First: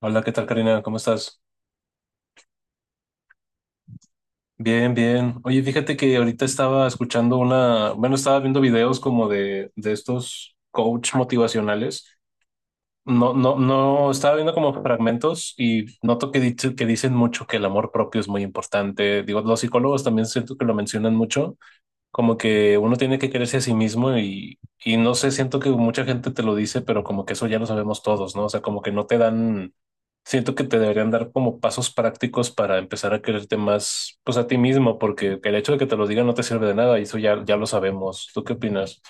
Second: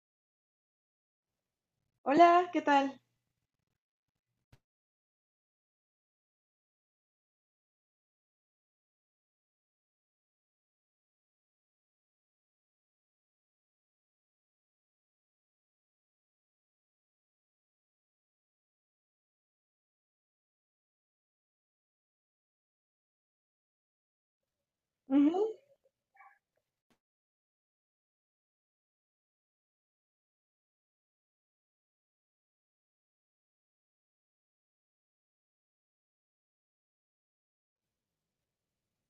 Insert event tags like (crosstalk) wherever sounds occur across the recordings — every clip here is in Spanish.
Hola, ¿qué tal, Karina? ¿Cómo estás? Hola, ¿qué tal? Bien, bien. Oye, fíjate que ahorita estaba escuchando una, bueno, estaba viendo videos como de estos coach motivacionales. No, no, no, estaba viendo como fragmentos y noto que dicen mucho que el amor propio es muy importante. Digo, los psicólogos también siento que lo mencionan mucho. Como que uno tiene que quererse a sí mismo y no sé, siento Ujú. que mucha gente te lo dice, pero como que eso ya lo sabemos todos, ¿no? O sea, como que no te dan, siento que te deberían dar como pasos prácticos para empezar a quererte más, pues a ti mismo, porque el hecho de que te lo digan no te sirve de nada y eso ya, ya lo sabemos. ¿Tú qué opinas?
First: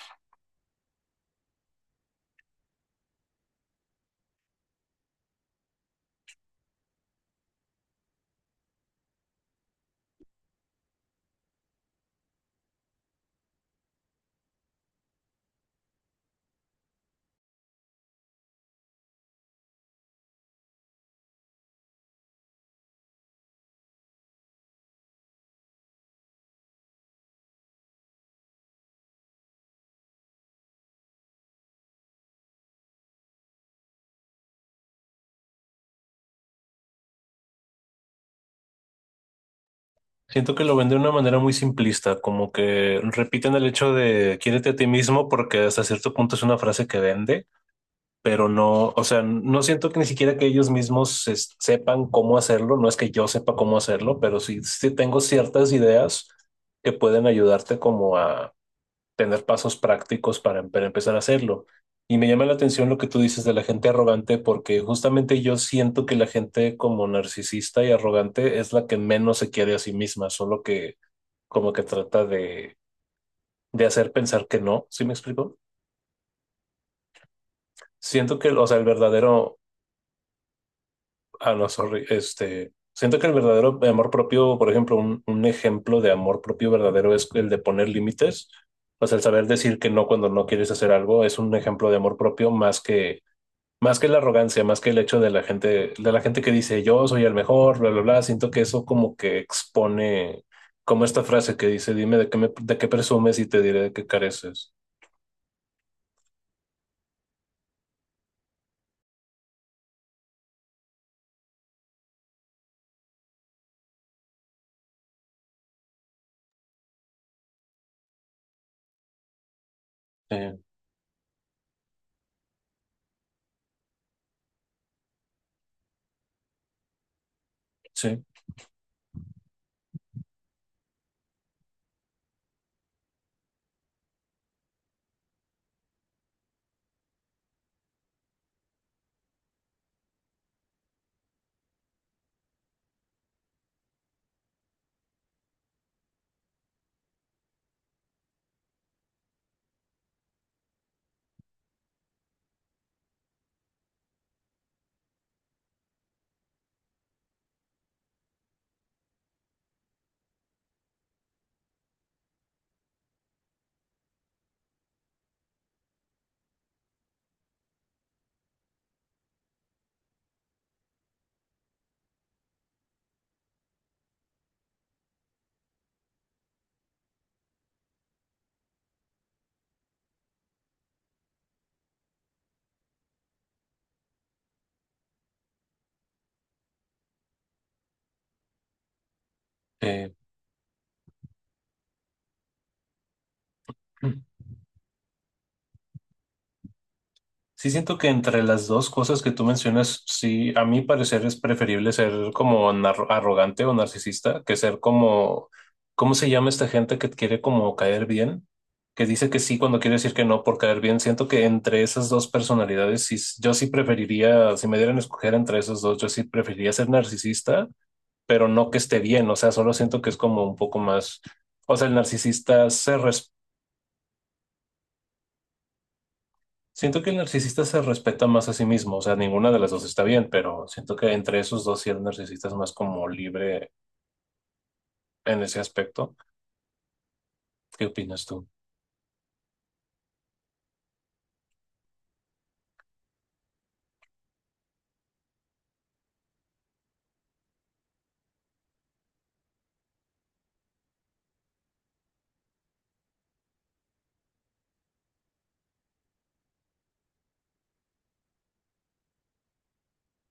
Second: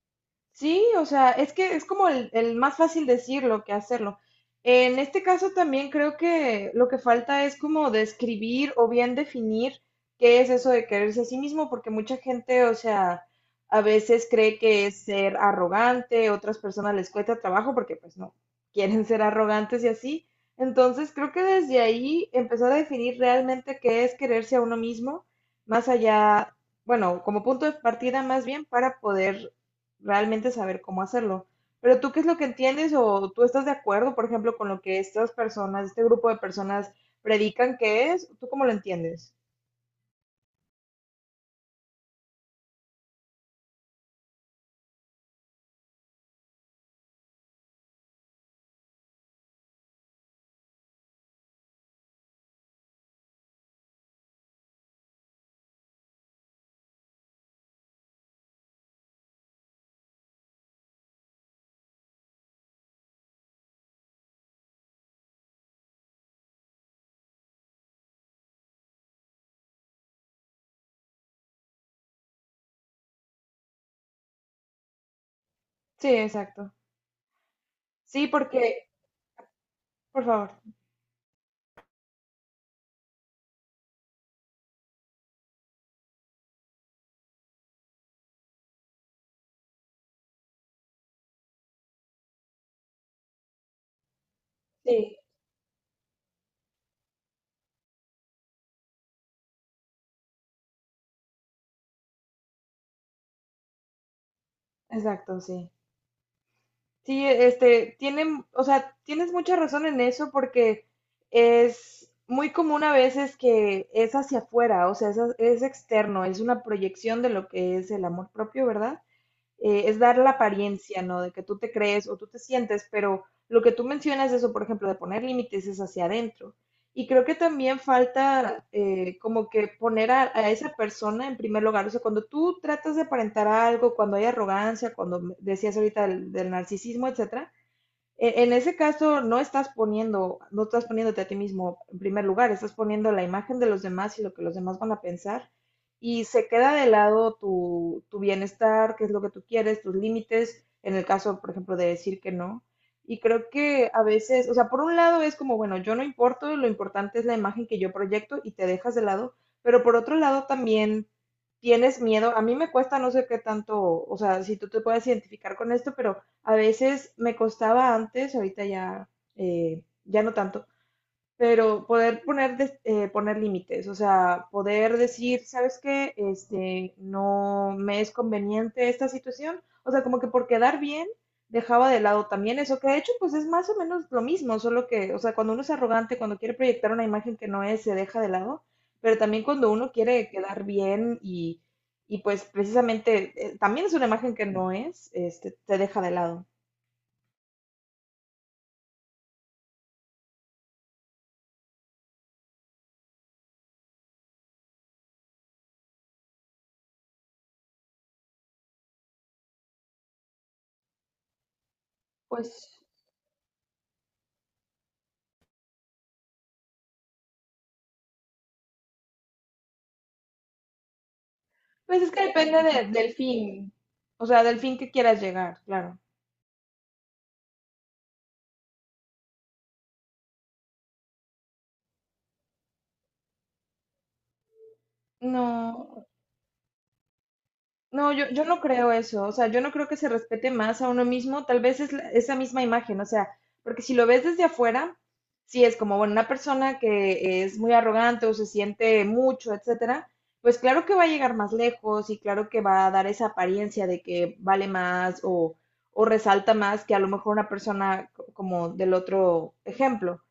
Sí, o sea, es que es como el más fácil decirlo que hacerlo. En este caso también creo que lo que falta es como describir o bien definir qué es eso de quererse a sí mismo, porque mucha gente, o sea, a veces cree que es ser arrogante, otras personas les cuesta trabajo porque pues no quieren ser arrogantes y así. Entonces creo que desde ahí empezar a definir realmente qué es quererse a uno mismo, más allá, bueno, como punto de partida más bien para poder realmente saber cómo hacerlo. Pero tú, ¿qué es lo que entiendes o tú estás de acuerdo, por ejemplo, con lo que estas personas, este grupo de personas predican que es? ¿Tú cómo lo entiendes? Siento que lo ven de una manera muy simplista, como que repiten el hecho de quiérete a ti mismo porque hasta cierto punto es una frase que vende, pero no, o sea, no siento que ni siquiera que ellos mismos sepan cómo hacerlo. No es que yo sepa cómo hacerlo, pero sí, sí tengo ciertas ideas que pueden ayudarte como a tener pasos prácticos para, para empezar a hacerlo. Y me llama la atención lo que tú dices de la gente arrogante, porque justamente yo siento que la gente como narcisista y arrogante es la que menos se quiere a sí misma, solo que como que trata de hacer pensar que no, ¿sí me explico? Sí, exacto. Sí, Siento que, o sea, el porque, verdadero... por favor. Ah, no, sorry. Este, siento que el verdadero amor propio, por ejemplo, un ejemplo de amor propio verdadero es el de poner límites. O sea, el saber decir que no cuando no quieres hacer algo es un ejemplo de amor propio más que la arrogancia, más que el Sí, hecho de la gente que dice yo soy el mejor, bla, bla, bla. Siento que eso como que expone, como esta frase que dice, dime de qué presumes y te diré de qué careces. exacto, sí. Sí, este, tienen, o sea, tienes mucha razón en eso porque es muy común a veces que es hacia afuera, o sea, es externo, es una proyección de lo que es el amor propio, ¿verdad? Es dar la Eh, apariencia, ¿no? De que tú te crees o tú te sientes, pero lo que tú mencionas, eso, por ejemplo, de poner límites es hacia adentro. Y creo que también sí. falta como que poner a esa persona en primer lugar. O sea, cuando tú tratas de aparentar algo, cuando hay arrogancia, cuando decías ahorita del narcisismo, etcétera, en ese caso, no estás poniendo, no estás poniéndote a ti mismo en primer lugar, estás poniendo la imagen de los demás y lo que los demás van a pensar. Y se queda de lado tu bienestar, qué es lo que tú quieres, tus límites, en el caso, por ejemplo, de decir que no. Y creo que a veces, o sea, por un lado es como, bueno, yo no importo, lo importante es la imagen que yo proyecto y te dejas de lado, pero por otro lado también tienes miedo. A mí me cuesta no sé qué tanto, o sea, si tú te puedes identificar con esto, pero a veces me costaba antes, ahorita ya, ya no tanto, pero poder poner, poner límites, o sea, poder decir, ¿sabes qué? Este, no me es conveniente esta situación. O sea, como que por quedar bien, dejaba de lado también eso que de hecho, pues es más o menos lo mismo, solo que, o sea, cuando uno es arrogante, cuando quiere proyectar una imagen que no es, se deja de lado, pero también cuando uno eh, quiere quedar bien y pues precisamente también es una imagen que no es, este, te deja de lado. Sí, siento que entre las dos cosas que tú mencionas, sí, a mi parecer es preferible ser como arrogante o narcisista que ser como, ¿cómo se llama esta gente que quiere como caer bien? Que dice que sí cuando quiere decir que no por caer bien. Siento que entre esas dos personalidades, sí, yo sí preferiría, si me dieran a escoger entre esas dos, yo sí preferiría ser narcisista, pero no que esté bien. O sea, solo siento que es como un poco más, o sea, el Pues es que narcisista se, del fin, o sea, del fin que quieras llegar, claro. siento que el narcisista se respeta más a sí mismo. O sea, ninguna de las dos está bien, pero siento que entre esos dos sí, el narcisista es más como libre en ese No, aspecto. ¿Qué no, opinas yo tú? no creo eso, o sea, yo no creo que se respete más a uno mismo, tal vez es esa misma imagen, o sea, porque si lo ves desde afuera, sí es como, bueno, una persona que es muy arrogante o se siente mucho, etcétera, pues claro que va a llegar más lejos y claro que va a dar esa apariencia de que vale más o resalta más que a lo mejor una persona como del otro ejemplo.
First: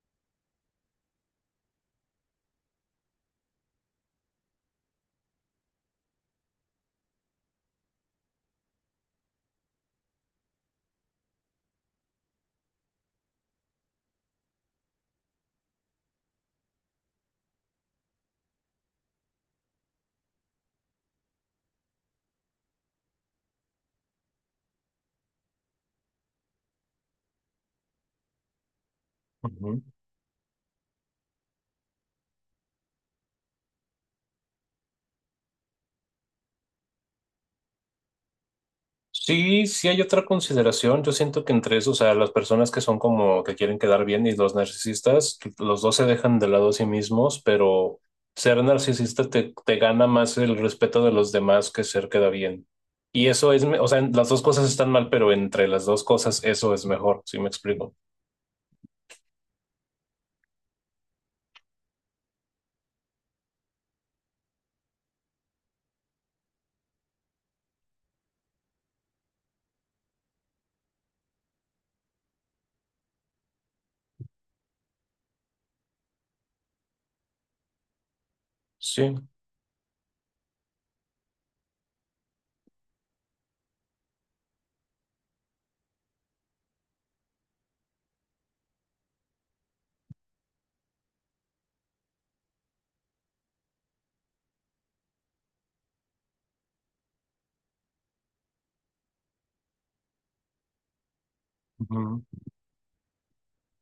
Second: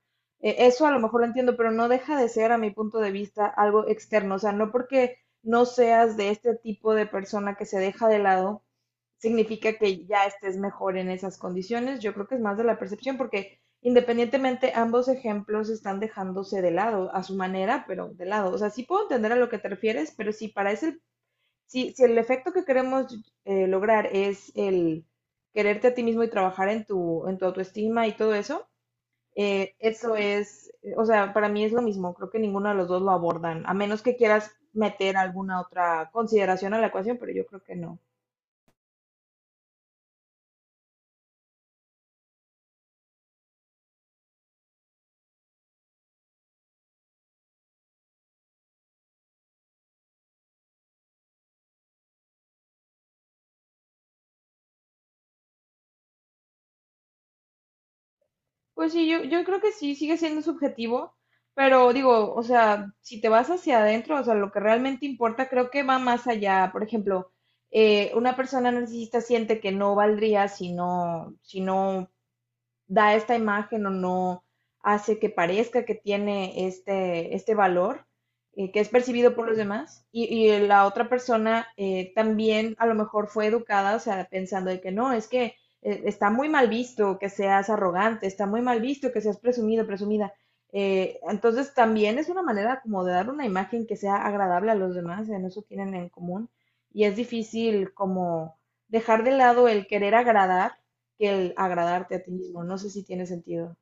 Eso a lo mejor lo entiendo, pero no deja de ser, a mi punto de vista, algo externo, o sea, no porque no seas de este tipo de persona que se deja de lado, significa que ya estés mejor en esas condiciones. Yo creo que es más de la percepción porque independientemente ambos ejemplos están dejándose de lado a su manera, pero de lado. O sea, sí puedo entender a lo que te refieres, pero si, si el efecto que queremos lograr es el quererte a ti mismo y trabajar en tu autoestima y todo eso, Ujú. eso es, o sea, para mí es lo mismo, creo que ninguno de los dos lo abordan, a menos que quieras meter alguna otra consideración a la ecuación, pero yo creo que no. Sí, sí hay otra consideración. Yo siento que entre esos, o sea, las personas que son como que quieren quedar bien y los narcisistas, los dos se dejan de lado a sí mismos, pero ser narcisista te, te gana más el respeto de los demás que ser queda bien. Y eso es, o sea, las dos cosas están mal, pero entre las dos cosas eso es mejor, ¿sí me explico? Pues sí, yo creo que sí, sigue siendo subjetivo, pero digo, o sea, si te vas hacia adentro, o sea, lo que realmente importa creo que va más allá. Por ejemplo, una persona narcisista siente que no valdría si no da esta imagen o no hace que parezca que tiene este valor que es Sí. percibido por los demás y la otra persona también a lo mejor fue educada, o sea, pensando de que no, es que está muy mal visto que seas arrogante, está muy mal visto que seas presumido, presumida. Entonces también es una manera como de dar una imagen que sea agradable a los demás, en eso tienen en común y es difícil como dejar de lado el querer agradar que el agradarte Ujú. a ti mismo. No sé si tiene sentido.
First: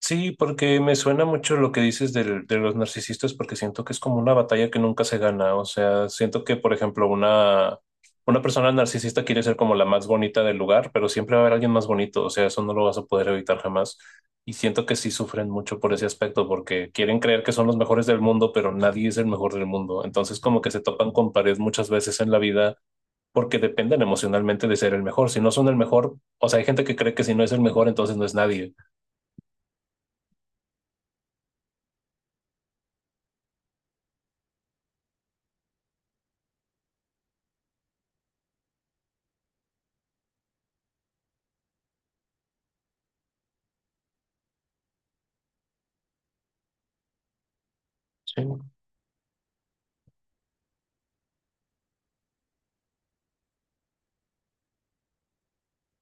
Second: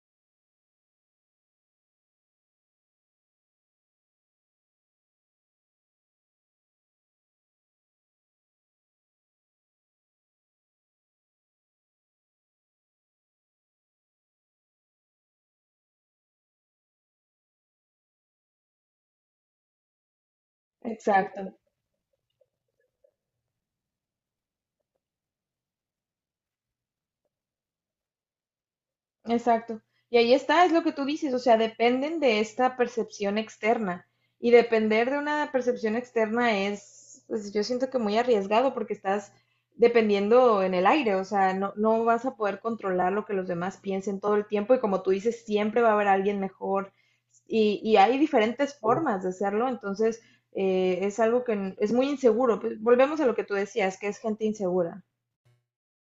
Sí, porque me suena mucho lo que dices de los narcisistas, porque siento que es como una batalla que nunca se gana. O sea, siento que, por ejemplo, una persona narcisista quiere ser como la más bonita del lugar, pero siempre va a haber alguien más bonito. O sea, eso no lo vas a poder evitar jamás. Y siento que sí sufren mucho por ese aspecto, porque quieren creer que son los mejores del mundo, pero nadie es el mejor del mundo. Entonces, como que se topan con pared Exacto. muchas veces en la vida. Porque dependen emocionalmente de ser el mejor. Si no son el mejor, o sea, hay gente que cree que si no es el mejor, entonces no es nadie. Exacto. Y ahí está, es lo que tú dices, o sea, dependen de esta percepción externa. Y depender de una percepción externa es, pues yo siento que muy arriesgado porque estás dependiendo en el aire, o sea, no, no vas a poder controlar lo que los demás piensen todo el tiempo y como tú dices, siempre va a haber alguien mejor y hay diferentes formas de hacerlo, entonces es algo es muy inseguro. Pues, volvemos a lo que tú decías, que es gente insegura.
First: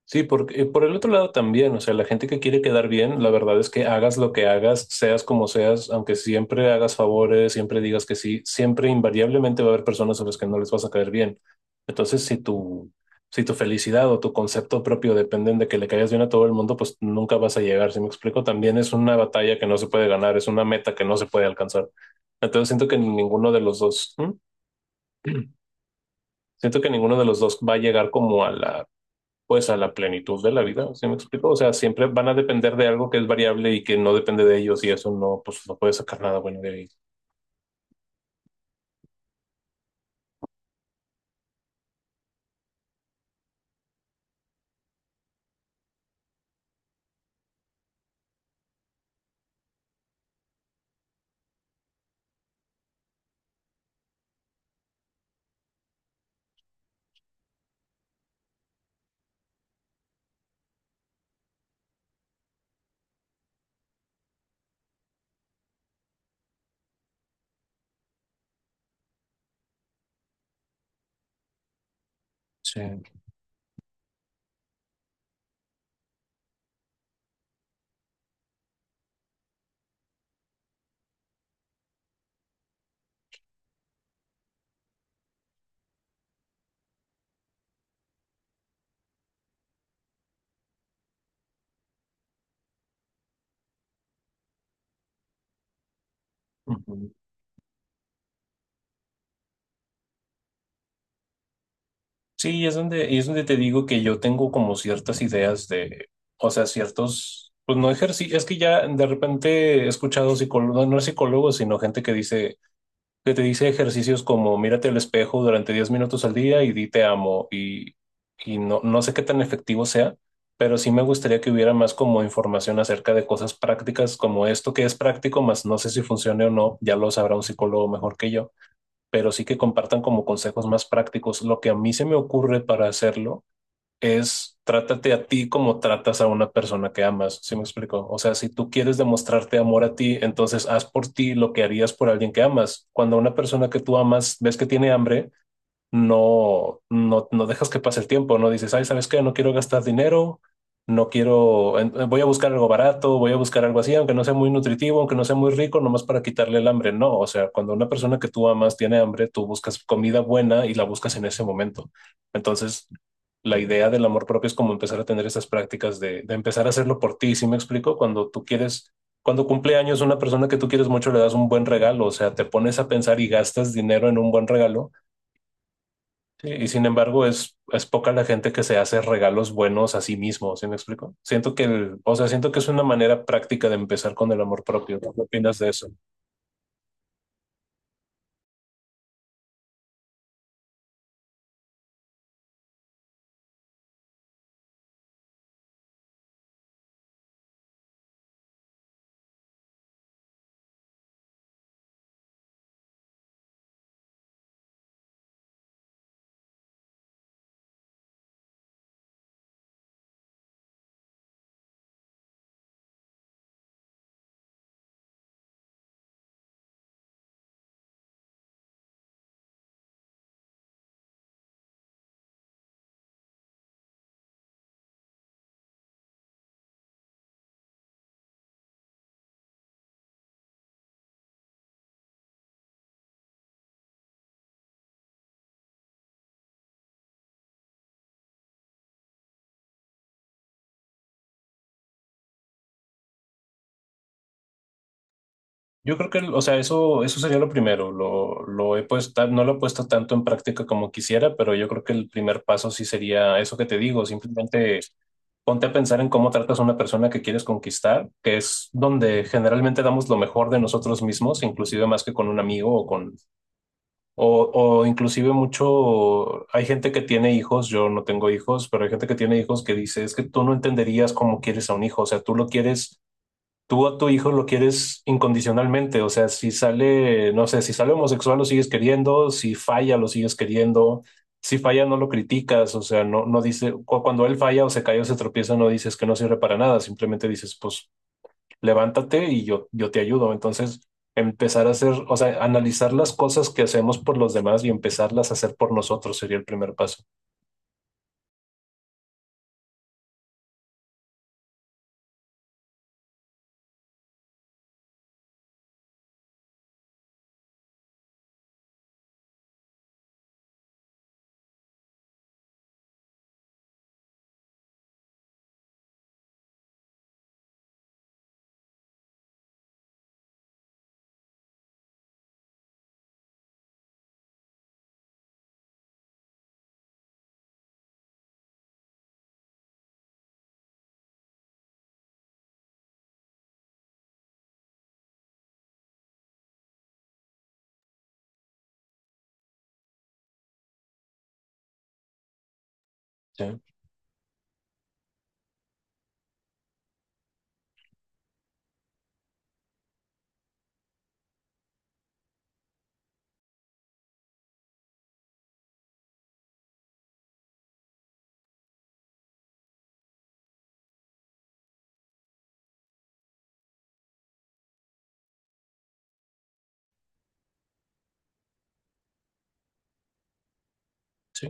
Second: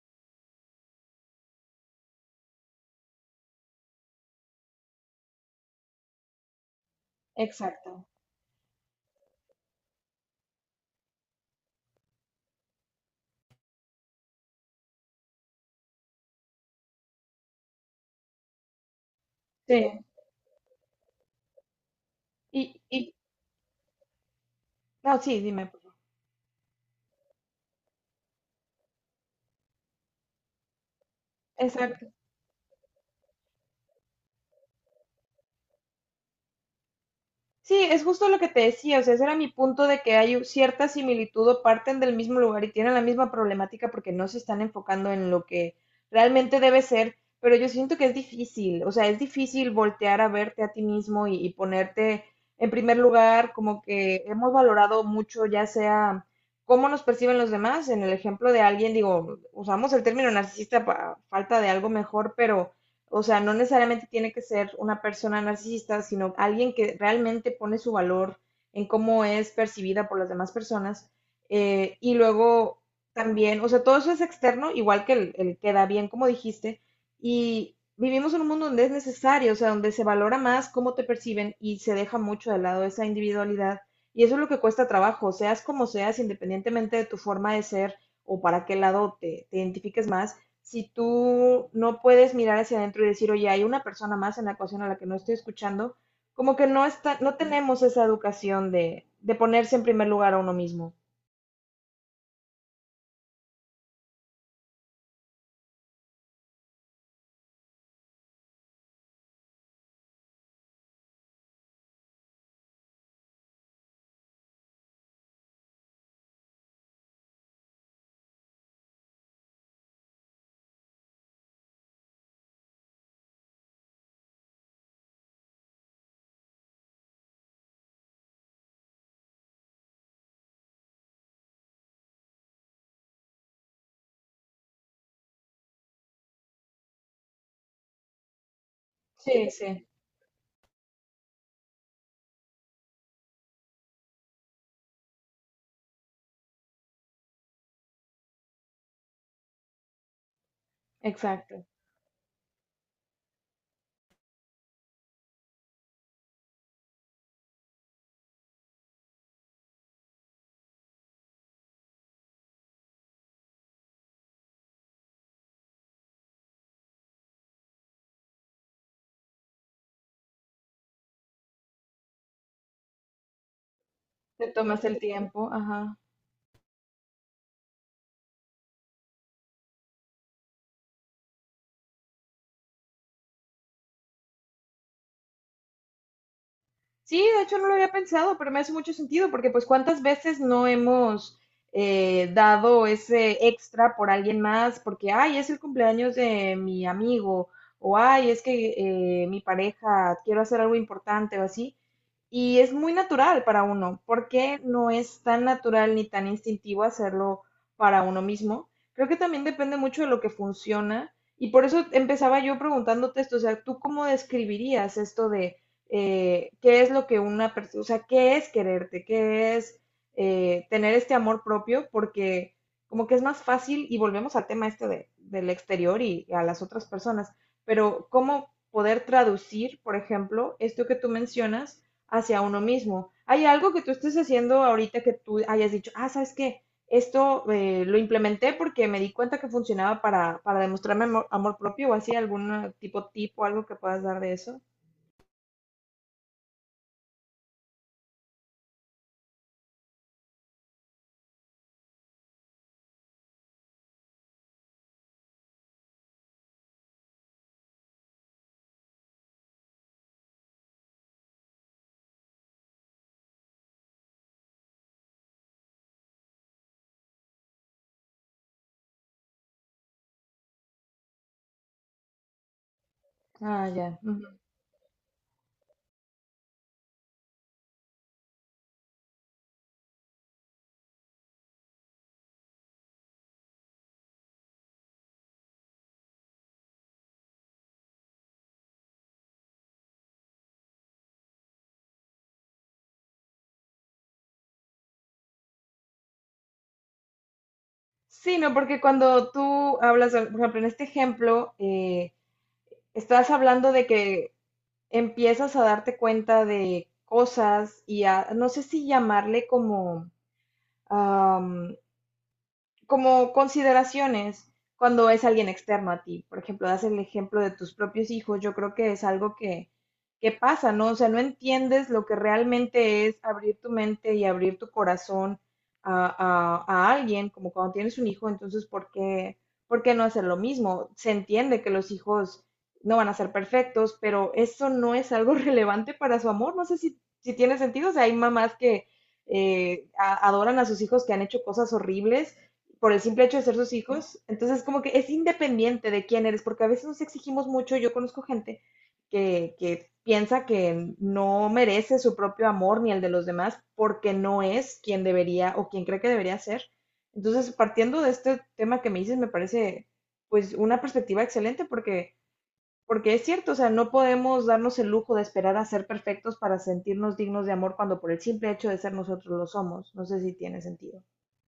Sí, porque por el otro lado también, o sea, la gente que quiere quedar bien, la verdad es que hagas lo que hagas, seas como seas, aunque siempre hagas favores, siempre Exacto. digas que sí, siempre invariablemente va a haber personas a las que no les vas a caer bien. Entonces, si tu felicidad o tu concepto propio dependen de que le caigas bien a todo el mundo, pues nunca vas a llegar. Si me explico, también es una batalla que no se Sí. puede ganar, es una meta que no se puede alcanzar. Entonces, Y, siento que y, ninguno de los dos, no, (clears throat) sí, ¿mm? dime. Por favor. Siento que ninguno de los dos va a llegar como a la, pues a la plenitud de la vida, ¿sí me explico? O sea, siempre Exacto. van a depender de algo que es variable y que no depende de ellos y eso no, pues no puedes sacar nada bueno de ahí. Sí, es justo lo que te decía, o sea, ese era mi punto de que hay cierta similitud o parten del mismo lugar y tienen la misma problemática porque no se están enfocando en lo que realmente debe ser, pero yo siento que es difícil, o sea, es difícil voltear a verte a ti mismo y ponerte en primer lugar, como que hemos valorado mucho, ya sea cómo nos perciben los demás, en el ejemplo de alguien, digo, usamos el término narcisista para falta de algo mejor, pero o sea, no necesariamente tiene que ser una persona narcisista, sino alguien que realmente pone su valor en cómo es percibida por las demás personas. Y Sí. luego también, o sea, todo eso es externo, igual que el queda bien, como dijiste. Y vivimos en un mundo donde es necesario, o sea, donde se valora más cómo te perciben y se deja mucho de lado esa individualidad. Y eso es lo que cuesta trabajo, seas como seas, independientemente de tu forma de ser o para qué lado te identifiques más si tú no puedes mirar hacia adentro y decir, oye, hay una persona más en la ecuación a la que no estoy escuchando, como que no Ujú. está, no tenemos esa educación de ponerse en primer lugar a uno mismo. Sí, es donde, y es donde te digo que yo tengo como ciertas ideas de, o sea, ciertos, pues no ejercicio. Es que ya de repente he escuchado psicólogos, no, no psicólogos, sino gente que dice, que te dice ejercicios como mírate al espejo durante 10 minutos al día y di te amo. Y no, no sé qué tan efectivo sea, pero sí me gustaría que hubiera más como información acerca de cosas prácticas como esto que es práctico, más no sé si funcione o no, ya lo sabrá un psicólogo mejor que yo, pero sí que compartan como consejos más prácticos. Lo que a mí se me ocurre para hacerlo es trátate a ti como tratas a una persona que amas, ¿sí me explico? O sea, si tú quieres Sí, demostrarte sí. amor a ti, entonces haz por ti lo que harías por alguien que amas. Cuando una persona que tú amas ves que tiene hambre, no dejas que pase el tiempo, no dices, ay, ¿sabes qué? No quiero gastar dinero, no Exacto. quiero, voy a buscar algo barato, voy a buscar algo así, aunque no sea muy nutritivo, aunque no sea muy rico, nomás para quitarle el hambre. No, o sea, cuando una persona que tú amas tiene hambre, tú buscas comida buena y la buscas en ese momento. Entonces, la idea del amor propio es como empezar a tener esas prácticas de empezar a hacerlo por ti, ¿sí me explico? Cuando tú quieres... Cuando cumple años una persona que tú quieres mucho le das un buen regalo, o sea, te pones a pensar y gastas dinero en un buen Te tomas regalo. el tiempo, ajá. Sí, y sin embargo, es poca la gente que se hace regalos buenos a sí mismo, ¿sí me explico? Siento que el, o sea, siento que es una manera práctica de empezar con el amor propio, ¿no? ¿Qué opinas de eso? Sí, de hecho no lo había pensado, pero me hace mucho sentido porque pues cuántas veces no hemos dado ese extra por alguien más porque, ay, es el cumpleaños de mi amigo o, ay, es que mi pareja, quiero hacer algo importante o así. Y es muy natural para uno. ¿Por qué no es tan natural ni tan instintivo hacerlo para uno mismo? Creo que también depende mucho de lo que funciona. Y por eso empezaba yo preguntándote esto, o sea, ¿tú cómo describirías esto de qué es lo que una persona, o sea, qué es quererte, qué es tener este amor propio, porque como que es más fácil, y volvemos al tema este del exterior y a las otras personas, pero cómo poder traducir, por ejemplo, esto que tú mencionas hacia uno mismo? ¿Hay algo que tú estés haciendo ahorita que tú hayas dicho, ah, sabes qué? Esto lo implementé porque me di cuenta que funcionaba para demostrarme amor, amor propio o así, algún tipo, algo que puedas dar de eso. Yo creo que, o sea, eso sería lo primero. Lo he puesto, no lo he puesto tanto en práctica como quisiera, pero yo creo que el primer paso sí sería eso que te digo, simplemente ponte a pensar en cómo tratas a una persona que quieres conquistar, que es donde generalmente damos lo mejor de nosotros mismos, inclusive más que con un amigo o con... O, o inclusive mucho, hay gente que tiene hijos, yo no tengo hijos, pero hay gente que tiene hijos que dice, es que tú no entenderías cómo quieres a un hijo. O sea, tú lo quieres, Ah, tú a ya. tu hijo lo quieres incondicionalmente, o sea, si sale, no sé, si sale homosexual lo sigues queriendo, si falla lo sigues queriendo, si falla no lo criticas, o sea, no, no dice, cuando él falla o se cae o se tropieza, no dices que no sirve para nada, simplemente dices, pues levántate y yo te ayudo. Entonces, empezar a hacer, o sea, analizar las cosas que hacemos por los demás y empezarlas a hacer por nosotros sería el primer paso. Sí, no, porque cuando tú hablas, por ejemplo, en este ejemplo, estás hablando de que empiezas a darte cuenta de cosas y a, no sé si llamarle como, como consideraciones cuando es alguien externo a ti. Por ejemplo, das el ejemplo de tus propios hijos, yo creo que es algo que pasa, ¿no? O sea, no entiendes lo que realmente es abrir tu mente y abrir tu corazón a a alguien, como cuando tienes un hijo, entonces, ¿por qué no hacer lo mismo? Se entiende que los hijos no van a ser perfectos, pero eso no es algo (laughs) relevante para su amor. No sé si tiene sentido, o sea, hay mamás que adoran a sus hijos que han hecho cosas horribles por el simple hecho de ¿Sí? ser sus hijos. Entonces, como que es independiente de quién eres, porque a veces nos exigimos mucho. Yo conozco gente que piensa que no merece su propio amor ni el de los demás porque no es quien debería o quien cree que debería ser. Entonces, partiendo de este tema que me dices, me parece pues una perspectiva excelente porque, porque es cierto, o sea, no podemos darnos el lujo de esperar a ser perfectos para sentirnos dignos de amor cuando por el simple hecho de ser nosotros lo somos. No sé si tiene sentido. Sí,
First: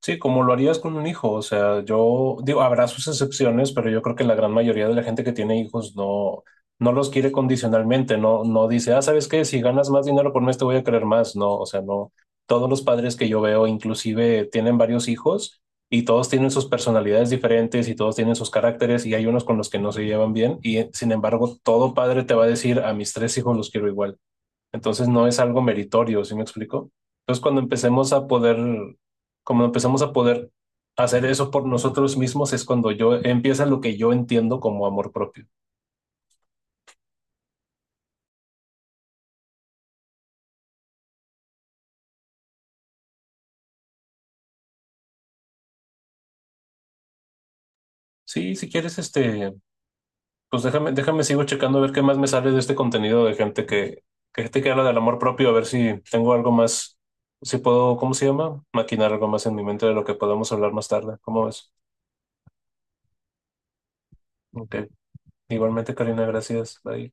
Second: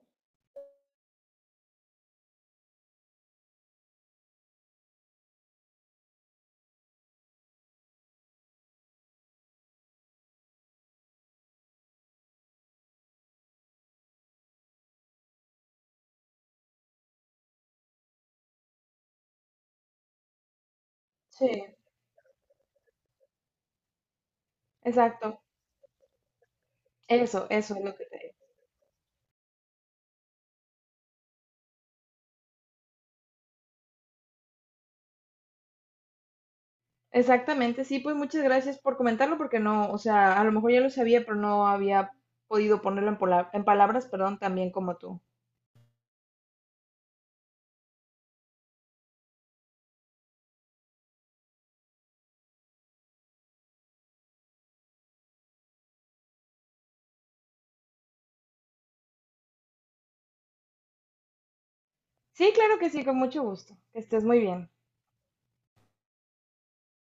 sí, como lo harías con un hijo. O sea, yo digo, habrá sus excepciones, pero yo creo que la gran mayoría de la gente que tiene hijos no, no los quiere condicionalmente. No, no dice, ah, ¿sabes qué? Si ganas más dinero por mes te voy a querer más. No, o sea, no, todos los padres que yo veo inclusive tienen varios hijos y todos tienen sus personalidades diferentes y todos tienen sus caracteres y hay unos con los que no se llevan bien y sin Sí, embargo todo padre te va a decir, a mis 3 hijos los quiero igual. Entonces no exacto, es algo meritorio, ¿sí me explico? Entonces eso, cuando eso es lo que empecemos te a digo. poder, cuando empezamos a poder hacer eso por nosotros mismos es cuando yo empieza lo que yo entiendo como amor propio. Exactamente, sí, pues muchas gracias por comentarlo porque no, o sea, a lo mejor ya lo sabía, pero no había podido ponerlo en, en palabras, perdón, también como tú. Sí, si quieres, este, pues déjame sigo checando a ver qué más me sale de este contenido de gente que, gente que habla del amor propio, a ver si tengo algo más, si puedo, ¿cómo se llama? Maquinar algo más en mi mente de lo que podemos hablar más tarde. ¿Cómo ves? Sí, claro que sí, con mucho gusto. Que estés muy bien. Ok. Igualmente, Karina, gracias. Bye.